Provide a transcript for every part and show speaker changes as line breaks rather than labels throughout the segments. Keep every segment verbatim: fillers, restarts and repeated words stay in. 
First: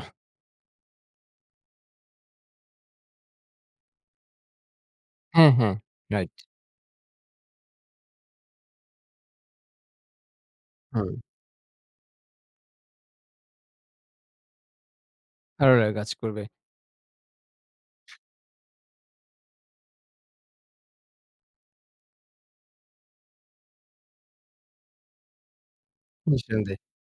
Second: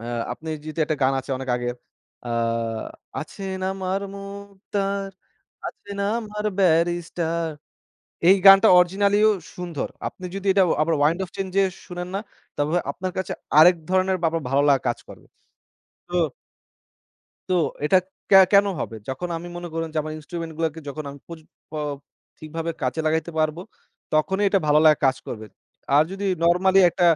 আ আপনি জিতে একটা গান আছে অনেক আগের আ আছেন আমার মুক্তার,
হ্যাঁ, হ্যাঁ।
আছেন
Right.
আমার ব্যারিস্টার। এই গানটা original-ইও সুন্ধর। আপনি যদি এটা আবার wind
হ।
of change-এ শোনেন না, তবে আপনার কাছে আরেক ধরনের বা বা ভালো লাগা কাজ করবে।
[unintelligible] কাজ
তো
করবে।
তো, এটা কে কেনো হবে? যখন আমি মনে করুন যে আমার instrument গুলাকে যখন আমি পজি প ঠিকভাবে কাজে লাগাইতে পারবো, তখনই এটা ভালো লাগা কাজ করবে। আর যদি
নিঃসন্ধে
normally একটা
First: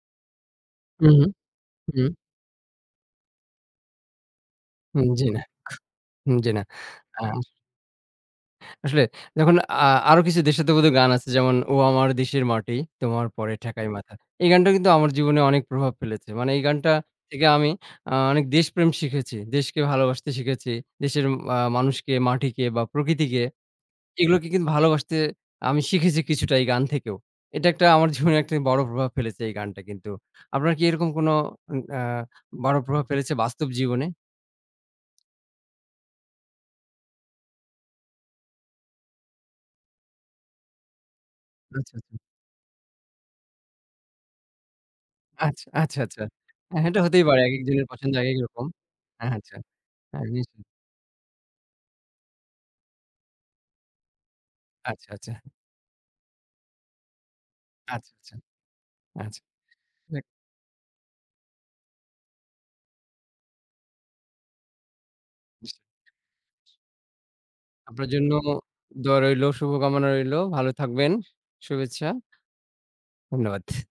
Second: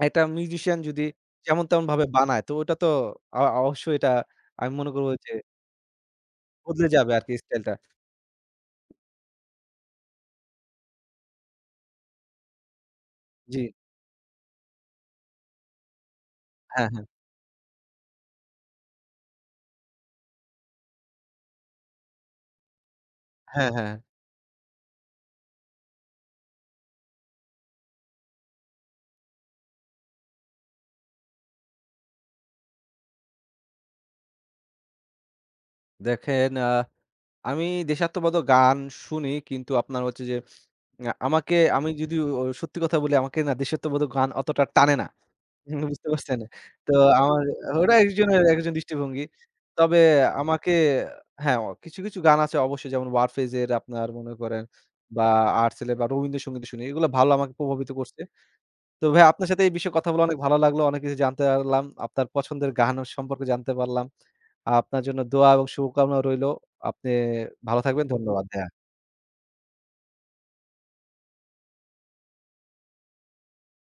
একটা musician যদি
উঁহু,
যেমন-তেমনভাবে
হুম।
বানায়, তো ওটা তো অ অবশ্যই এটা আমি মনে করব
হুম, জি
যে
না। হুম, জি না।
বদলে যাবে
আর
আরকি style ন -টা।
আসলে দেখুন, আ আরো কিছু দেশাত্মবোধক গান আছে। যেমন, ও আমার দেশের মাটি, তোমার পরে
জি।
ঠেকাই মাথা। এই গানটা কিন্তু আমার জীবনে অনেক প্রভাব ফেলেছে। মানে, এই
হ্যাঁ,
গানটা
হ্যাঁ।
থেকে আমি আ অনেক দেশপ্রেম শিখেছি, দেশকে ভালোবাসতে শিখেছি দেশের আ মানুষকে, মাটিকে বা প্রকৃতিকে,
হ্যাঁ, হ্যাঁ।
এগুলোকে কিন্তু ভালোবাসতে আমি শিখেছি কিছুটা এই গান থেকেও। এটা একটা আমার জীবনে একটা বড় প্রভাব ফেলেছে এই গানটা কিন্তু। আপনার কি এরকম কোন উম আ বড় প্রভাব ফেলেছে বাস্তব জীবনে?
দেখেন, আ আমি দেশাত্মবোধক গান শুনি কিন্তু, আপনার হচ্ছে যে আ আমাকে আমি
আচ্ছা, আচ্ছা।
যদি সত্যি কথা বলি, আমাকে না দেশাত্মবোধক গান অতটা টানে না।
আচ আচ্ছা,
বুঝতে
আচ্ছা।
পারছেন?
হ্যাঁ,
তো
এটা হতেই পারে।
আমার
একেকজনের
ওটা
পছন্দ একেক
একজনের,
রকম।
একজনের দৃষ্টিভঙ্গি।
আচ্ছা।
তবে
আর নিশ্চয়ই।
আমাকে হ্যাঁ, কিছু, কিছু গান আছে অবশ্যই, যেমন ওয়ারফেজের, আপনার মনে করেন,
আচ্চা,
বা
আচ্চা
আর্টসেল বা রবীন্দ্রসঙ্গীত শুনি। এগুলা ভালো, আমাকে প্রভাবিত করছে।
আচ্চা, আচ্চা।
তো ভাইয়া,
আচ্ছা।
আপনার সাথে এই বিষয়ে কথা
দেক
বলা অনেক ভালো লাগলো। অনেক কিছু জানতে আরলাম। আপনার পছন্দের গান অ সম্পর্কে জানতে পারলাম। আপনার জন্য দোয়া এবং শুভকামনা রইলো। আপনি ভালো থাকবেন।
আপনার জন্য
ধন্যবাদ ভাইয়া।
দোয়া রইল, শুভকামনা রইল। ভালো থাকবেন। শু শুভেচ্ছা। ধন্যবাদ।